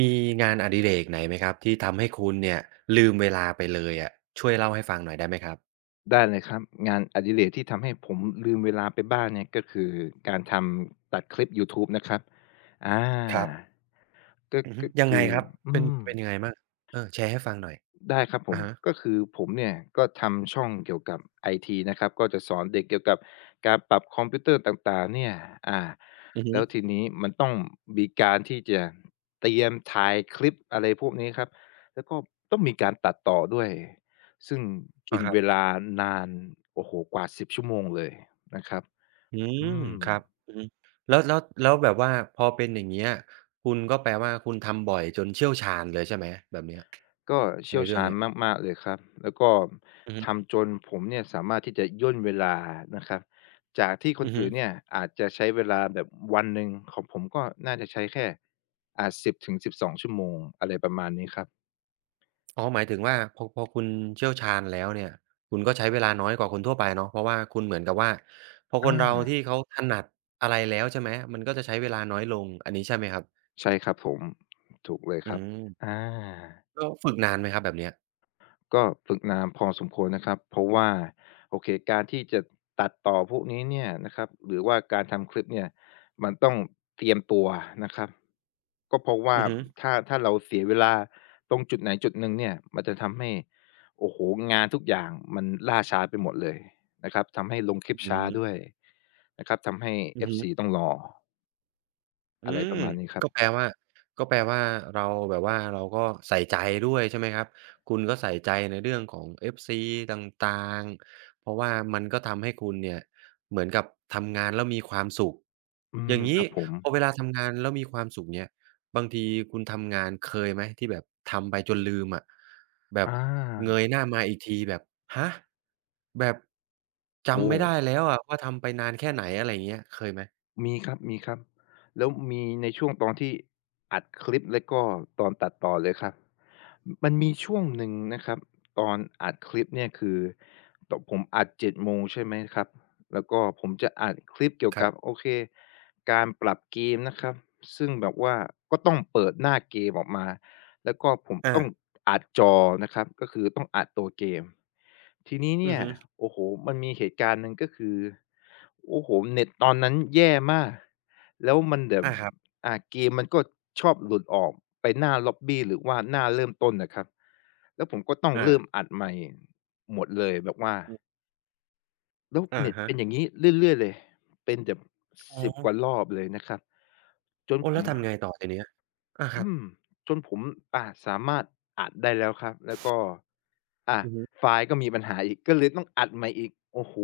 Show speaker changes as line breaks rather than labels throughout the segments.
มีงานอดิเรกไหนไหมครับที่ทำให้คุณเนี่ยลืมเวลาไปเลยอะช่วยเล่าให้ฟังหน่อยได้ไหมครับ
ได้เลยครับงานอดิเรกที่ทำให้ผมลืมเวลาไปบ้างเนี่ยก็คือการทำตัดคลิปยูทูบนะครับอ
ครับ
าก็
อือฮึ
ก็
ยังไง
คือ
ครับ
อื
เป็น
ม
เป็นยังไงมั่งเออแชร์ให้ฟังหน่อย
ได้ครับผ
อะ
ม
ฮะ
ก็คือผมเนี่ยก็ทำช่องเกี่ยวกับไอทีนะครับก็จะสอนเด็กเกี่ยวกับการปรับคอมพิวเตอร์ต่างๆเนี่ยอ่า
อือ
แล้ว
ฮึ
ทีนี้มันต้องมีการที่จะเตรียมถ่ายคลิปอะไรพวกนี้ครับแล้วก็ต้องมีการตัดต่อด้วยซึ่งกิ
อา
น
ครั
เว
บ
ลานานโอ้โฮกว่า10ชั่วโมงเลยนะครับ
อืม
อืม
ครับอือฮึแล้วแบบว่าพอเป็นอย่างเงี้ยคุณก็แปลว่าคุณทำบ่อยจนเชี่ยวชาญเลยใช่ไหมแบบเนี้ย
ก็
ใน
เชี่ยว
เรื่อง
ชาญ
เนี้ย
มากๆเลยครับ แล้วก็
อือฮึ
ทำจนผมเนี่ยสามารถที่จะย่นเวลานะครับ จากที่คน
อือฮึ
อื่นเนี่ยอาจจะใช้เวลาแบบวันหนึ่งของผมก็น่าจะใช้แค่10-12ชั่วโมงอะไรประมาณนี้ครับ
อ๋อหมายถึงว่าพอคุณเชี่ยวชาญแล้วเนี่ยคุณก็ใช้เวลาน้อยกว่าคนทั่วไปเนาะเพราะว่าคุณเหมือนกับว่าพอค
อา
นเราที่เขาถนัดอะไรแล้วใช่ไหมมันก็จะใช้เวลาน้อยลงอันนี้ใช่ไหมครับ
ใช่ครับผม ถูกเลย
อื
ครับ
ม
อา
แล้วฝึกนานไหมครับแบบเนี้ย
ก็ฝึกนานพอสมควรนะครับเพราะว่าโอเคการที่จะตัดต่อพวกนี้เนี่ยนะครับหรือว่าการทำคลิปเนี่ยมันต้องเตรียมตัวนะครับก็เพราะว่า
อือฮึ
ถ้าเราเสียเวลาตรงจุดไหนจุดหนึ่งเนี่ยมันจะทำให้โอ้โฮงานทุกอย่างมันล่าช้าไปหมดเลยนะครับทำให้ลงคลิป
อื
ช้าด้ว
ม
ยนะครับทำให้
อือฮึ
FC ต้องรอ
อื
อะไรป
ม
ระมาณนี้ครับ
ก็แปลว่าก็แปลว่าเราแบบว่าเราก็ใส่ใจด้วยใช่ไหมครับคุณก็ใส่ใจในเรื่องของ FC ต่างๆเพราะว่ามันก็ทำให้คุณเนี่ยเหมือนกับทำงานแล้วมีความสุข
อื
อ
ม
ย่าง
ค
งี้
รับผม
พอเวลาทำงานแล้วมีความสุขเนี่ยบางทีคุณทำงานเคยไหมที่แบบทำไปจนลืมอะแบบ
อ
เง
า
ยหน้ามาอีกทีแบบฮะแบบ
โอ้
จำไม่ได้แล้วอะว่าทำไปนานแค่ไหนอะไรอย่างเงี้ยเคยไหม
มีครับมีครับ แล้วมีในช่วงตอนที่อัดคลิปแล้วก็ตอนตัดต่อเลยครับ มันมีช่วงหนึ่งนะครับตอนอัดคลิปเนี่ยคือตผมอัด7โมงใช่ไหมครับ แล้วก็ผมจะอัดคลิปเกี่ยว
ครั
กับ
บ
โอเค การปรับเกมนะครับซึ่งแบบว่าก็ต้องเปิดหน้าเกมออกมาแล้วก็ผม
อา
ต้องอัดจอนะครับก็คือต้องอัดตัวเกมทีนี้
อื
เนี่
อ
ย
ฮึ
โอ้โฮมันมีเหตุการณ์หนึ่งก็คือโอ้โฮเน็ตตอนนั้นแย่มากแล้วมันแบบ
อาครับ
เกมมันก็ชอบหลุดออกไปหน้าล็อบบีหรือว่าหน้าเริ่มต้นน่ะครับแล้วผมก็ต้อง
อา
เริ่มอัดใหม่หมดเลยแบบว่า
อืม
แล้ว
อะ
เน็ต
ฮะ
เป็นอย่างงี้เรื่อยๆเลยเป็นแบบ
อ๋อ
10กว่ารอบเลยนะครับจน
โอ้
ผ
แล้
ม
วทำไงต่อทีเนี้ยอาครั
อื
บ
มจนผมสามารถอัดได้แล้วครับแล้วก็อ่า
อือฮึ
ไฟล์ก็มีปัญหาอีกก็เลยต้องอัดใหม่อีกโอ้โฮ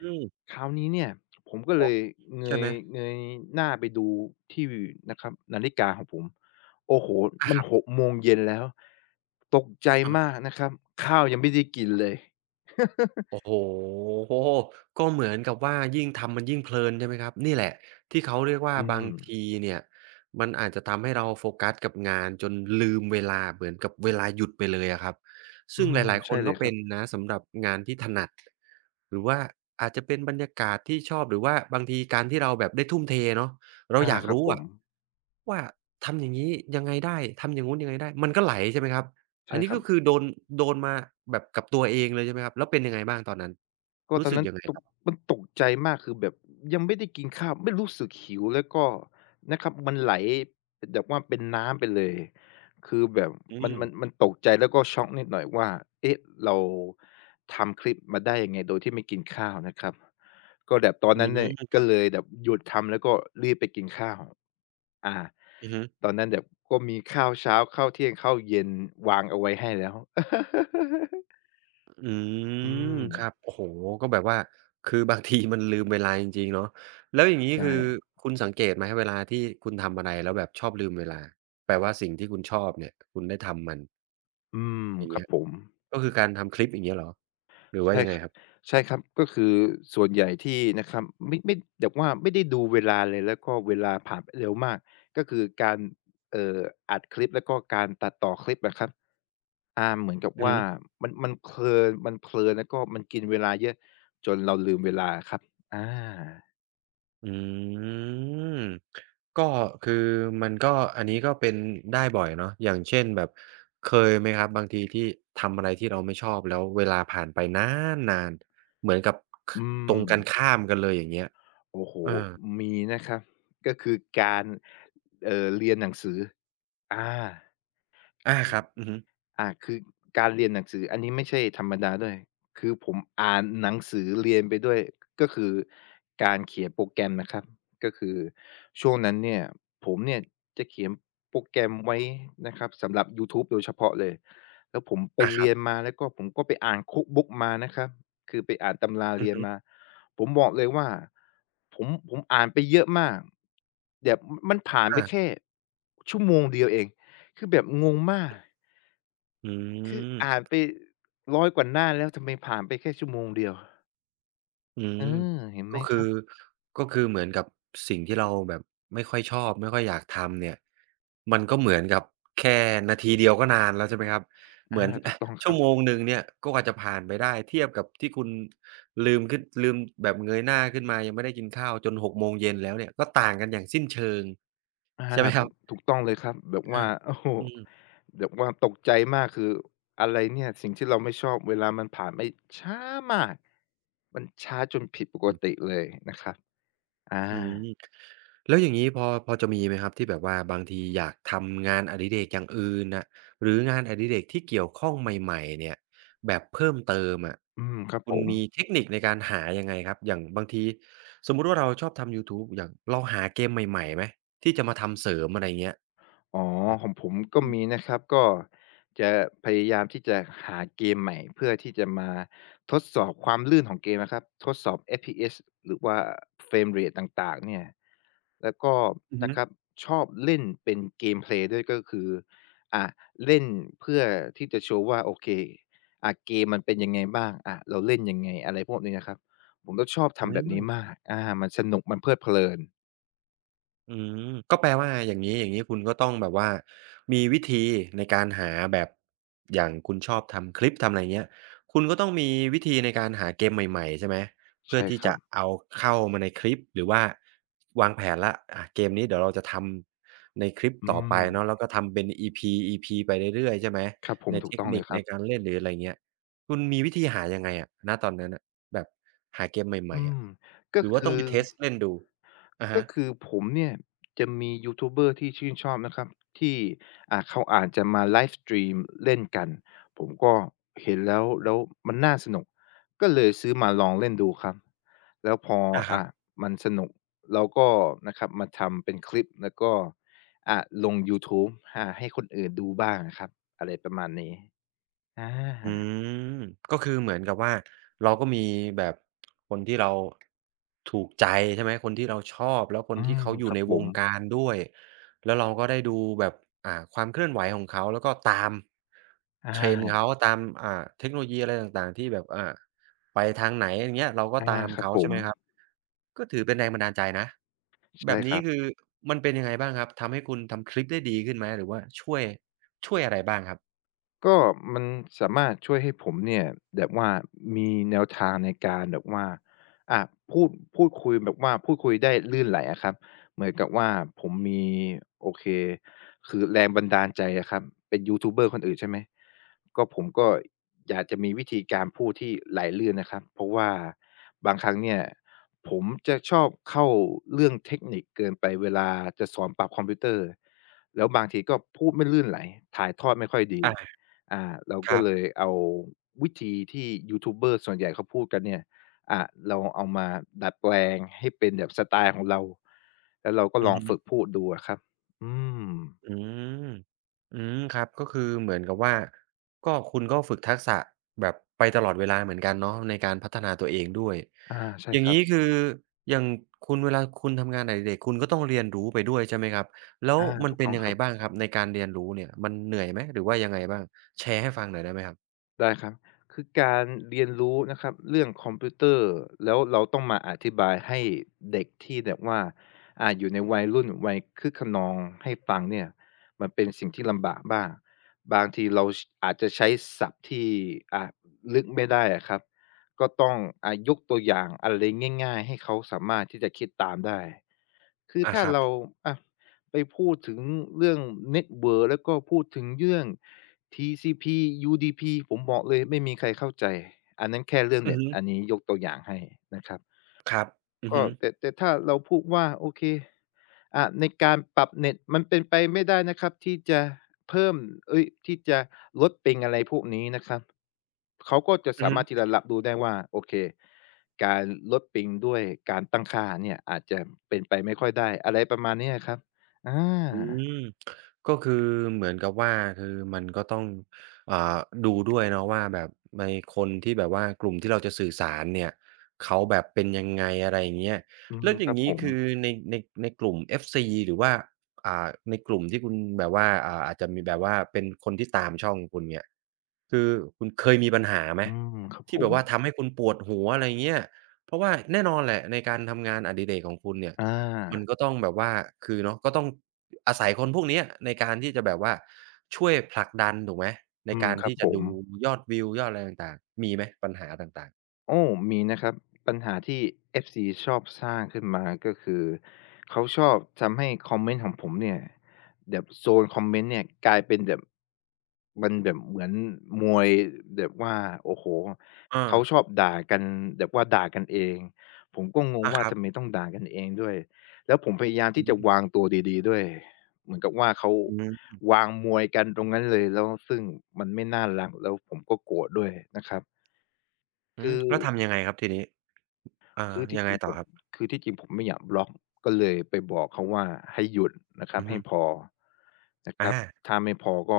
อืม
คราวนี้เนี่ยผมก็
อ๋
เล
อ
ยเง
ใช่ไหม
ยเงยหน้าไปดูที่นะครับนาฬิกาของผมโอ้โฮ
อา
มั
ค
น
รับ
6โมงเย็นแล้วตกใจ
อา
มากนะครับข้าวยังไม่ได้กินเลย
โอ้โฮก็เหมือนกับว่ายิ่งทำมันยิ่งเพลินใช่ไหมครับนี่แหละที่เขาเรียกว่า
อื
บา
ม
งทีเนี่ยมันอาจจะทำให้เราโฟกัสกับงานจนลืมเวลาเหมือนกับเวลาหยุดไปเลยอะครับ
อื
ซึ่งห
ม
ลาย ๆ ค
ใช่
น
เล
ก็
ยค
เป็
รับ
นนะสำหรับงานที่ถนัดหรือว่าอาจจะเป็นบรรยากาศที่ชอบหรือว่าบางทีการที่เราแบบได้ทุ่มเทเนาะเรา
อา
อยาก
ครับ
รู้
ผม
อะว่าทำอย่างงี้ยังไงได้ทำอย่างงู้นยังไงได้มันก็ไหลใช่ไหมครับ อั
ใช่
นนี้
ครั
ก็
บ
คือโดนมาแบบกับตัวเองเลยใช่ไหมครับแล้วเป็นยังไงบ้างตอนนั้น
ก็ต
รู้
อน
สึก
นั้น
ยังไง
ต
ค
ก
รับ
มันตกใจมากคือแบบยังไม่ได้กินข้าวไม่รู้สึกหิวแล้วก็นะครับมันไหลแบบว่าเป็นน้ำไปเลยคือแบบ
อื
มัน
ม
มันมันตกใจแล้วก็ช็อกนิดหน่อยว่าเอ๊ะเราทำคลิปมาได้ยังไงโดยที่ไม่กินข้าวนะครับก็แบบตอน
อื
นั้นเนี่
ม
ย
ค
ก็
รับ
เลยแบบหยุดทำแล้วก็รีบไปกินข้าวอา
อือฮึ
ตอนนั้นแบบก็มีข้าวเช้าข้าวเที่ยงข้าวเย็นวางเอาไว้ให้แล้ว
อื
อื
ม
ม
ครับโอ้โฮก็แบบว่าคือบางทีมันลืมเวลาจริงๆเนาะแล้วอย่างงี้
ใช่
คือคุณสังเกตไหมเวลาที่คุณทำอะไรแล้วแบบชอบลืมเวลาแปลว่าสิ่งที่คุณชอบเนี่ยคุณได้ทำมัน
อืม
อย่าง
ครั
เงี้
บ
ย
ผม
ก็คือการทำคลิปอย่างเงี้ยเหรอหรือว่า
ใช่
ยัง
ค
ไงครับ
ใช่ครับก็คือส่วนใหญ่ที่นะครับไม่แบบว่าไม่ได้ดูเวลาเลยแล้วก็เวลาผ่านไปเร็วมาก ก็คือการเอ่ออัดคลิป แล้วก็การตัดต่อคลิปอะครับอาเหมือนกับ
อือฮึ
ว่ามันเพลินมันเพลินแล้วก็มันกินเวลาเยอะจนเราลืมเวลาอะครับอา
อืมก็คือมันก็อันนี้ก็เป็นได้บ่อยเนาะอย่างเช่นแบบเคยไหมครับบางทีที่ทำอะไรที่เราไม่ชอบแล้วเวลาผ่านไปนานๆเหมือนกับค
อื
ต
ม
รงกันข้ามกันเลยอย่างเงี้ย
โอ้โฮ
เออ
มีนะครับก็คือการเรียนหนังสืออา
อาครับอือฮึ
อาคือการเรียนหนังสืออันนี้ไม่ใช่ธรรมดาด้วยคือผมอ่านหนังสือเรียนไปด้วยก็คือการเขียนโปรแกรมนะครับก็คือช่วงนั้นเนี่ยผมเนี่ยจะเขียนโปรแกรมไว้นะครับสำหรับยูทูบโดยเฉพาะเลยแล้วผมไป
อาครั
เรียน
บ
มาแล้วก็ผมก็ไปอ่าน Cookbook มานะครับคือไปอ่านตำรา
อือ
เรียนมา
ฮึ
ผมบอกเลยว่าผมอ่านไปเยอะมากแบบมมันผ่านไป
อา
แค่ชั่วโมงเดียวเองคือแบบงงมาก
อื
คือ
ม
อ่านไป100กว่าหน้าแล้วทำไมผ่านไปแค่ชั่วโมงเดียว
อื
เออ
ม
เห็นไหม
ก็
ค
คือ
รับ
ก็คือเหมือนกับสิ่งที่เราแบบไม่ค่อยชอบไม่ค่อยอยากทำเนี่ยมันก็เหมือนกับแค่นาทีเดียวก็นานแล้วใช่ไหมครับเห
อา
มือน
ถู
อะ
กต้องค
ชั่
รั
ว
บ
โมงหนึ่งเนี่ยก็กว่าจะผ่านไปได้เทียบกับที่คุณลืมขึ้นลืมแบบเงยหน้าขึ้นมายังไม่ได้กินข้าวจนหกโมงเย็นแล้วเนี่ยก็ต่างกันอย่างสิ้นเชิง
อา
ใช่ไหมค
ถู
รับ
กถูกต้องเลยครับแบบ
อา
ว่า โอ้โฮ
อืมอือ
แบบว่าตกใจมากคืออะไรเนี่ยสิ่งที่เราไม่ชอบเวลามันผ่านไปช้ามากมันช้าจนผิดปกติเลยนะครับอา
อืมแล้วอย่างงี้พอจะมีไหมครับที่แบบว่าบางทีอยากทำงานอดิเรกอย่างอื่นน่ะหรืองานอดิเรกที่เกี่ยวข้องใหม่ๆเนี่ยแบบเพิ่มเติมอะ
อืมครับ
คุ
ผ
ณ
ม
มีเทคนิคในการหายังไงครับอย่างบางทีสมมุติว่าเราชอบทำยูทูบอย่างเราหาเกมใหม่ๆไหมที่จะมาทำเสริมอะไรเงี้ย
อ๋อ
อะ
ของผมก็
อืม
มีนะครับก็จะพยายามที่จะหาเกมใหม่เพื่อที่จะมาทดสอบความลื่นของเกมนะครับทดสอบ FPS หรือว่า Frame Rate ต่างๆเนี่ยแล้วก็
อือฮึ
นะครับชอบเล่นเป็นเกมเพลย์ด้วยก็คืออ่าเล่นเพื่อที่จะโชว์ว่าโอเคเกมมันเป็นยังไงบ้างเราเล่นยังไงอะไรพวกนี้นะครับผมก็ชอบ
อื
ทำแบบนี้
ม
มากมันสนุกมันเพลิดเพลิน
อืมก็แปลว่าอย่างงี้อย่างนี้คุณก็ต้องแบบว่ามีวิธีในการหาแบบอย่างคุณชอบทำคลิปทำอะไรเงี้ยคุณก็ต้องมีวิธีในการหาเกมใหม่ๆใช่ไหมเพื่อ
ใช่
ที่
ครั
จะ
บ
เอาเข้ามาในคลิปหรือว่าวางแผนแล้วอะเกมนี้เดี๋ยวเราจะทำในคลิป
อื
ต่อไปเนาะแล้
ม
วก็ทำเป็น EP ไปเรื่อยๆใช่ไหม
ครับผม
ใน
ถูก
เทค
ต้องเล
นิค
ยค
ใน
รับ
การเล่นหรืออะไรเงี้ยคุณมีวิธีหายังไงอะณตอนนั้นน่ะแบบหาเกมให
อื
ม่ๆ
ม
อะ
ก็
หรือว่า
คือ
ต้องไปเทสต์เล่นดูอะ
ก็
ฮะ
คือผมเนี่ยจะมียูทูบเบอร์ที่ชื่นชอบนะครับที่เขาอาจจะมาไลฟ์สตรีมเล่นกันผมก็เห็นแล้วมันน่าสนุกก็เลยซื้อมาลองเล่นดูครับแล้วพอ
อะฮะ
อ่ามันสนุกเราก็นะครับมาทำเป็นคลิปแล้วก็อ่าลงยูทูบให้คนอื่นดูบ้างอะครับอะไรประมาณนี้อ
อื
า
มก็คือเหมือนกับว่าเราก็มีแบบคนที่เราถูกใจใช่ไหมคนที่เราชอบแล้วคน
อื
ที่
ม
เขาอ
ค
ยู่
รับ
ใน
ผ
ว
ม
งการด้วยแล้วเราก็ได้ดูแบบความเคลื่อนไหวของเขาแล้วก็ตาม
อ
trend
า
เขาตามเทคโนโลยีอะไรต่างๆที่แบบไปทางไหนอย่างเงี้ยเราก็
อา
ตาม
ครับ
เขา
ผ
ใช่
ม
ไหมครับก็ถือเป็นแรงบันดาลใจนะแบ
ใช่
บ
ค
นี้
รับ
คือมันเป็นยังไงบ้างครับทำให้คุณทำคลิปได้ดีขึ้นไหมหรือว่าช่วยอะไรบ้างครับ
ก็มันสามารถช่วยให้ผมเนี่ยแบบว่ามีแนวทางในการแบบว่าอ่ะพูดพูดคุยแบบว่าพูดคุยได้ลื่นไหลอะครับเหมือนกับว่าผมมีโอเคคือแรงบันดาลใจอะครับเป็นยูทูบเบอร์คนอื่นใช่ไหมก็ผมก็อยากจะมีวิธีการพูดที่ไหลลื่นนะครับเพราะว่าบางครั้งเนี่ยผมจะชอบเข้าเรื่องเทคนิคเกินไปเวลาจะสอนปรับคอมพิวเตอร์แล้วบางทีก็พูดไม่ลื่นไหลถ่ายทอดไม่ค่อยดี
อา
อาเรา
ค
ก็
รับ
เลยเอาวิธีที่ยูทูบเบอร์ส่วนใหญ่เขาพูดกันเนี่ยอ่าเราเอามาดัดแปลงให้เป็นแบบสไตล์ของเราแล้วเราก็
อื
ล
อ
อง
ฮึ
ฝึกพูดดูอะครับอืม
อืมอืมครับก็คือเหมือนกับว่าก็คุณก็ฝึกทักษะแบบไปตลอดเวลาเหมือนกันเนาะในการพัฒนาตัวเองด้วย
อาใช่
อย่า
ค
ง
รับ
งี้คืออย่างคุณเวลาคุณทำงานอดิเรกคุณก็ต้องเรียนรู้ไปด้วยใช่ไหมครับแล้ว
อา
มัน
ถูก
เป็น
ต้อง
ยัง
ค
ไง
รับ
บ้างครับในการเรียนรู้เนี่ยมันเหนื่อยไหมหรือว่ายังไงบ้างแชร์ให้ฟังหน่อยได้ไหมครับ
ได้ครับคือการเรียนรู้นะครับเรื่องคอมพิวเตอร์แล้วเราต้องมาอธิบายให้เด็กที่แบบว่าอยู่ในวัยรุ่นวัยคึกคะนองให้ฟังเนี่ยมันเป็นสิ่งที่ลำบากบ้างบางทีเราชอาจจะใช้ศัพท์ที่อ่าลึกไม่ได้อะครับก็ต้องยกตัวอย่างอะไรง่ายๆให้เขาสามารถที่จะคิดตามได้คือ
อา
ถ้า
ครั
เรา
บ
อะ ไปพูดถึงเรื่องเน็ตเวิร์กแล้วก็พูดถึงเรื่อง TCP/UDP ผมบอกเลยไม่มีใครเข้าใจอันนั้นแค่เรื่อง
อือ
เน็ต
ฮึ
อันนี้ยกตัวอย่างให้นะครับ
ครับอือ
ก็
ฮึ
แต่ถ้าเราพูดว่าโอเคในการปรับเน็ตมันเป็นไปไม่ได้นะครับที่จะเพิ่มเอ๊ยที่จะลดปิงอะไรพวกนี้นะครับเขาก็จะ
อื
สา
อฮึ
มารถที่จะรับรู้ได้ว่าโอเคการลดปิงด้วยการตั้งค่าเนี่ยอาจจะเป็นไปไม่ค่อยได้อะไรประมาณเนี้ยครับอา
อืมก็คือเหมือนกับว่าคือมันก็ต้องอ่าดูด้วยเนาะว่าแบบในคนที่แบบว่ากลุ่มที่เราจะสื่อสารเนี่ยเขาแบบเป็นยังไงอะไรอย่างเงี้ย
อื
แล้
ม
วอ
ค
ย่า
รั
ง
บผ
งี้
ม
คือในกลุ่ม FC หรือว่าในกลุ่มที่คุณแบบว่าอาจจะมีแบบว่าเป็นคนที่ตามช่องคุณเนี่ยคือคุณเคยมีปัญหาไหม
อืมครับผ
ที่แบ
ม
บว่าทำให้คุณปวดหัวอะไรอย่างเงี้ยเพราะว่าแน่นอนแหละในการทำงานอดิเรกของคุณเนี่ย
อ
มัน
า
ก็ต้องแบบว่า คือเนาะก็ต้องอาศัยคนพวกเนี้ยในการที่จะแบบว่าช่วยผลักดันถูกไหมใน
อืม
การ
ครับ
ที่
ผ
จะ
ม
ดูยอดวิวยอดอะไรต่างๆมีไหมปัญหาต่างๆ
โอ้มีนะครับปัญหาที่ FC ชอบสร้างขึ้นมาก็คือเขาชอบทำให้คอมเมนต์ของผมเนี่ยแบบโซนคอมเมนต์เนี่ยกลายเป็นแบบมันแบบเหมือนมวยแบบว่าโอ้โฮ
เอา
เขาชอบด่ากันแบบว่าด่ากันเองผมก็งง
อาค
ว่า
รับ
ทำไมต้องด่ากันเองด้วยแล้วผมพยายาม
อื
ที่จะ
ม
วางตัวดีๆด้วยเหมือนกับว่าเขา
อืม
วางมวยกันตรงนั้นเลยแล้วซึ่งมันไม่น่ารักแล้วผมก็โกรธด้วยนะครับ
อื
คื
ม
อ
แล้วทำยังไงครับทีนี้เอา
คือที่
ยัง
จ
ไง
ริง
ต่
ผ
อ
ม
ครับ
คือที่จริงผมไม่อยากบล็อกก็เลยไปบอกเขาว่าให้หยุดนะครับ
อือ
ให้
ฮึ
พอนะค
อา
รับถ้าไม่พอก็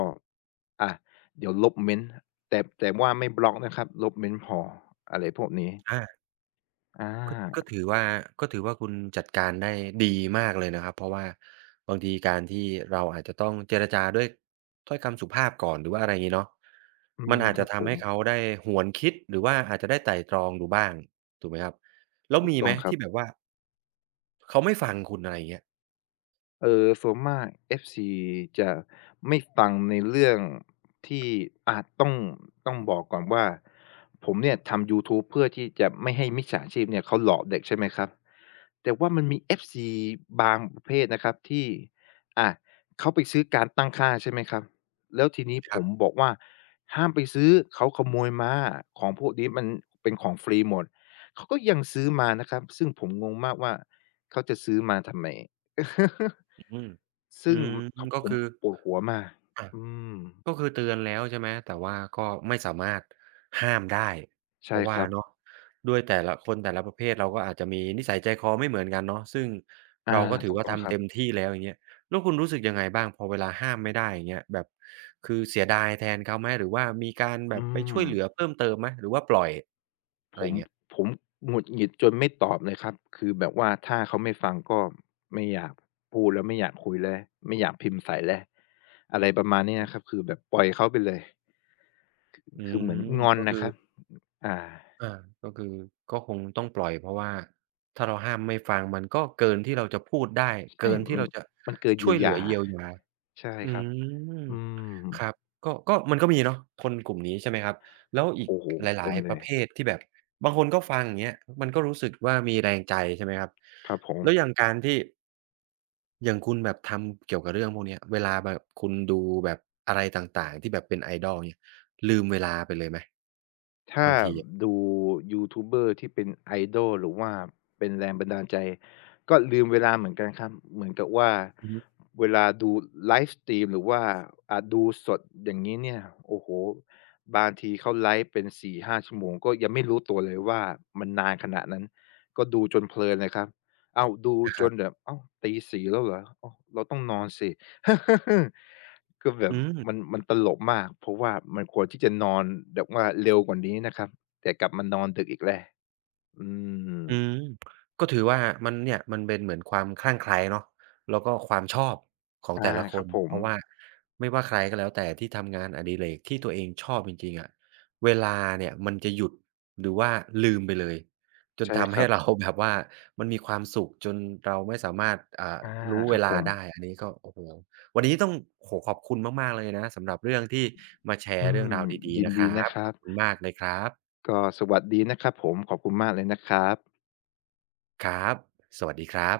อาเดี๋ยวลบเมนต์แต่ว่าไม่บล็อกนะครับลบเมนต์พออะไรพวกนี้
อา
อ
ก็
า
ถือว่าก็ถือว่าคุณจัดการได้ดีมากเลยนะครับเพราะว่าบางทีการที่เราอาจจะต้องเจรจาด้วยถ้อยคำสุภาพก่อนหรือว่าอะไรงี้เนาะ
อื
มั
ม
นอาจ
ค
จะ
รับผ
ทำ
ม
ให้เขาได้หวนคิดหรือว่าอาจจะได้ไตร่ตรองดูบ้างถูกไหมครับแล้ว
ถูก
มี
ต้
ไห
อ
ม
งครับ
ที่แบบว่าเขาไม่ฟังคุณอะไรอย่างเงี้ย
เออส่วนมาก FC จะไม่ฟังในเรื่องที่อาต้องบอกก่อนว่าผมเนี่ยทำยูทูบเพื่อที่จะไม่ให้มิจฉาชีพเนี่ยเขาหลอกเด็กใช่ไหมครับแต่ว่ามันมี FC บางประเภทนะครับที่อาเขาไปซื้อการตั้งค่าใช่ไหมครับแล้วทีนี้
ค
ผ
รั
ม
บ
บอกว่าห้ามไปซื้อเขาขโมยมาของพวกนี้มันเป็นของฟรีหมดเขาก็ยังซื้อมานะครับซึ่งผมงงมากว่าเขาจะซื้อมาทำไม
อืมอื
ซึ่ง
ม
ครับ
ก็
ผม
คือ
ปวดหัวมาก
อา
อืม
ก็คือเตือนแล้วใช่ไหมแต่ว่าก็ไม่สามารถห้ามได้เพ
ใช่
ราะ
ค
ว่า
รับ
เนาะด้วยแต่ละคนแต่ละประเภทเราก็อาจจะมีนิสัยใจคอไม่เหมือนกันเนาะซึ่ง
อา
เราก็ถือ
ถูก
ว่า
ต้องค
ทำ
รั
เต็ม
บ
ที่แล้วอย่างเงี้ยแล้วคุณรู้สึกยังไงบ้างพอเวลาห้ามไม่ได้อย่างเงี้ยแบบคือเสียดายแทนเขาไหมหรือว่ามีการแบ
อื
บไปช่ว
ม
ยเหลือเพิ่มเติมไหมหรือว่าปล่อยอะ
ผ
ไร
ม
เงี้ย
ผมหงุดหงิดจนไม่ตอบเลยครับคือแบบว่าถ้าเขาไม่ฟังก็ไม่อยากพูดแล้วไม่อยากคุยแล้วไม่อยากพิมพ์ใส่แล้วอะไรประมาณนี้นะครับคือแบบปล่อยเขาไปเลย
อื
คือเห
ม
มือนงอน
ก็
น่ะ
คือ
ครับอ่า
อาก็คือก็คงต้องปล่อยเพราะว่าถ้าเราห้ามไม่ฟังมันก็เกินที่เราจะพูดได้
ใช่
เกินที่
มัน
เราจะ
มันเกินเยี
ช่
ย
ว
ว
ยเหลื
ยา
อเยียวยา
ใช่
อื
ครับ
ม
อืม
ครับก็มันก็มีเนาะคนกลุ่มนี้ใช่ไหมครับแล้วอีก
โอ้โฮ
หลา
เต็
ย
ม
ๆ
เล
ป
ย
ระเภทที่แบบบางคนก็ฟังอย่างเงี้ยมันก็รู้สึกว่ามีแรงใจใช่ไหมครับ
ครับผม
แล้วอย่างการที่อย่างคุณแบบทำเกี่ยวกับเรื่องพวกเนี้ยเวลาแบบคุณดูแบบอะไรต่างๆที่แบบเป็น idol เนี่ยลืมเวลาไปเลยไหม
ถ้า
บางทีอะ
ดูยูทูบเบอร์ที่เป็น idol หรือว่าเป็นแรงบันดาลใจก็ลืมเวลาเหมือนกันครับเหมือนกับว่า
อือฮึ
เวลาดูไลฟ์สตรีมหรือว่าดูสดอย่างงี้เนี่ยโอ้โฮบางทีเขาไลฟ์เป็น4-5ชั่วโมงก็ยังไม่รู้ตัวเลยว่ามันนานขนาดนั้นก็ดูจนเพลินเลยครับอ้าวดู
นะค
จ
รั
นแบ
บ
บอ้าวตีส่แล้วเหรออ้าวเราต้องนอนสิ ก็แบบ
อืม
มันตลกมากเพราะว่ามันควรที่จะนอนแบบว่าเร็วกว่านี้นะครับแต่กลับมานอนดึกอีกแหล้วอืม
อืมก็ถือว่ามันเนี่ยมันเป็นเหมือนความคลั่งไคล้เนาะแล้วก็ความชอบของ
อา
แต่ละค
ครับ
น
ผ
เพ
ม
ราะว่าไม่ว่าใครก็แล้วแต่ที่ทำงานอดิเรกที่ตัวเองชอบจริงๆอะเวลาเนี่ยมันจะหยุดหรือว่าลืมไปเลยจน
ใช่ค
ทำให้
รับ
เราแบบว่ามันมีความสุขจนเราไม่สามารถ
อา
รู้
ค
เว
รับผ
ลา
ม
ได้อันนี้ก็โอ้โฮวันนี้ต้องโอ้โฮขอบคุณมากๆเลยนะสำหรับเรื่องที่มาแช
อื
ร์เรื่
ม
องราวดี
ยิ
ๆ
น
นะค
ดี
รั
นะ
บ
ค
ข
รับ
อบคุณมากเลยครับ
ก็สวัสดีนะครับผมขอบคุณมากเลยนะครับ
ครับสวัสดีครับ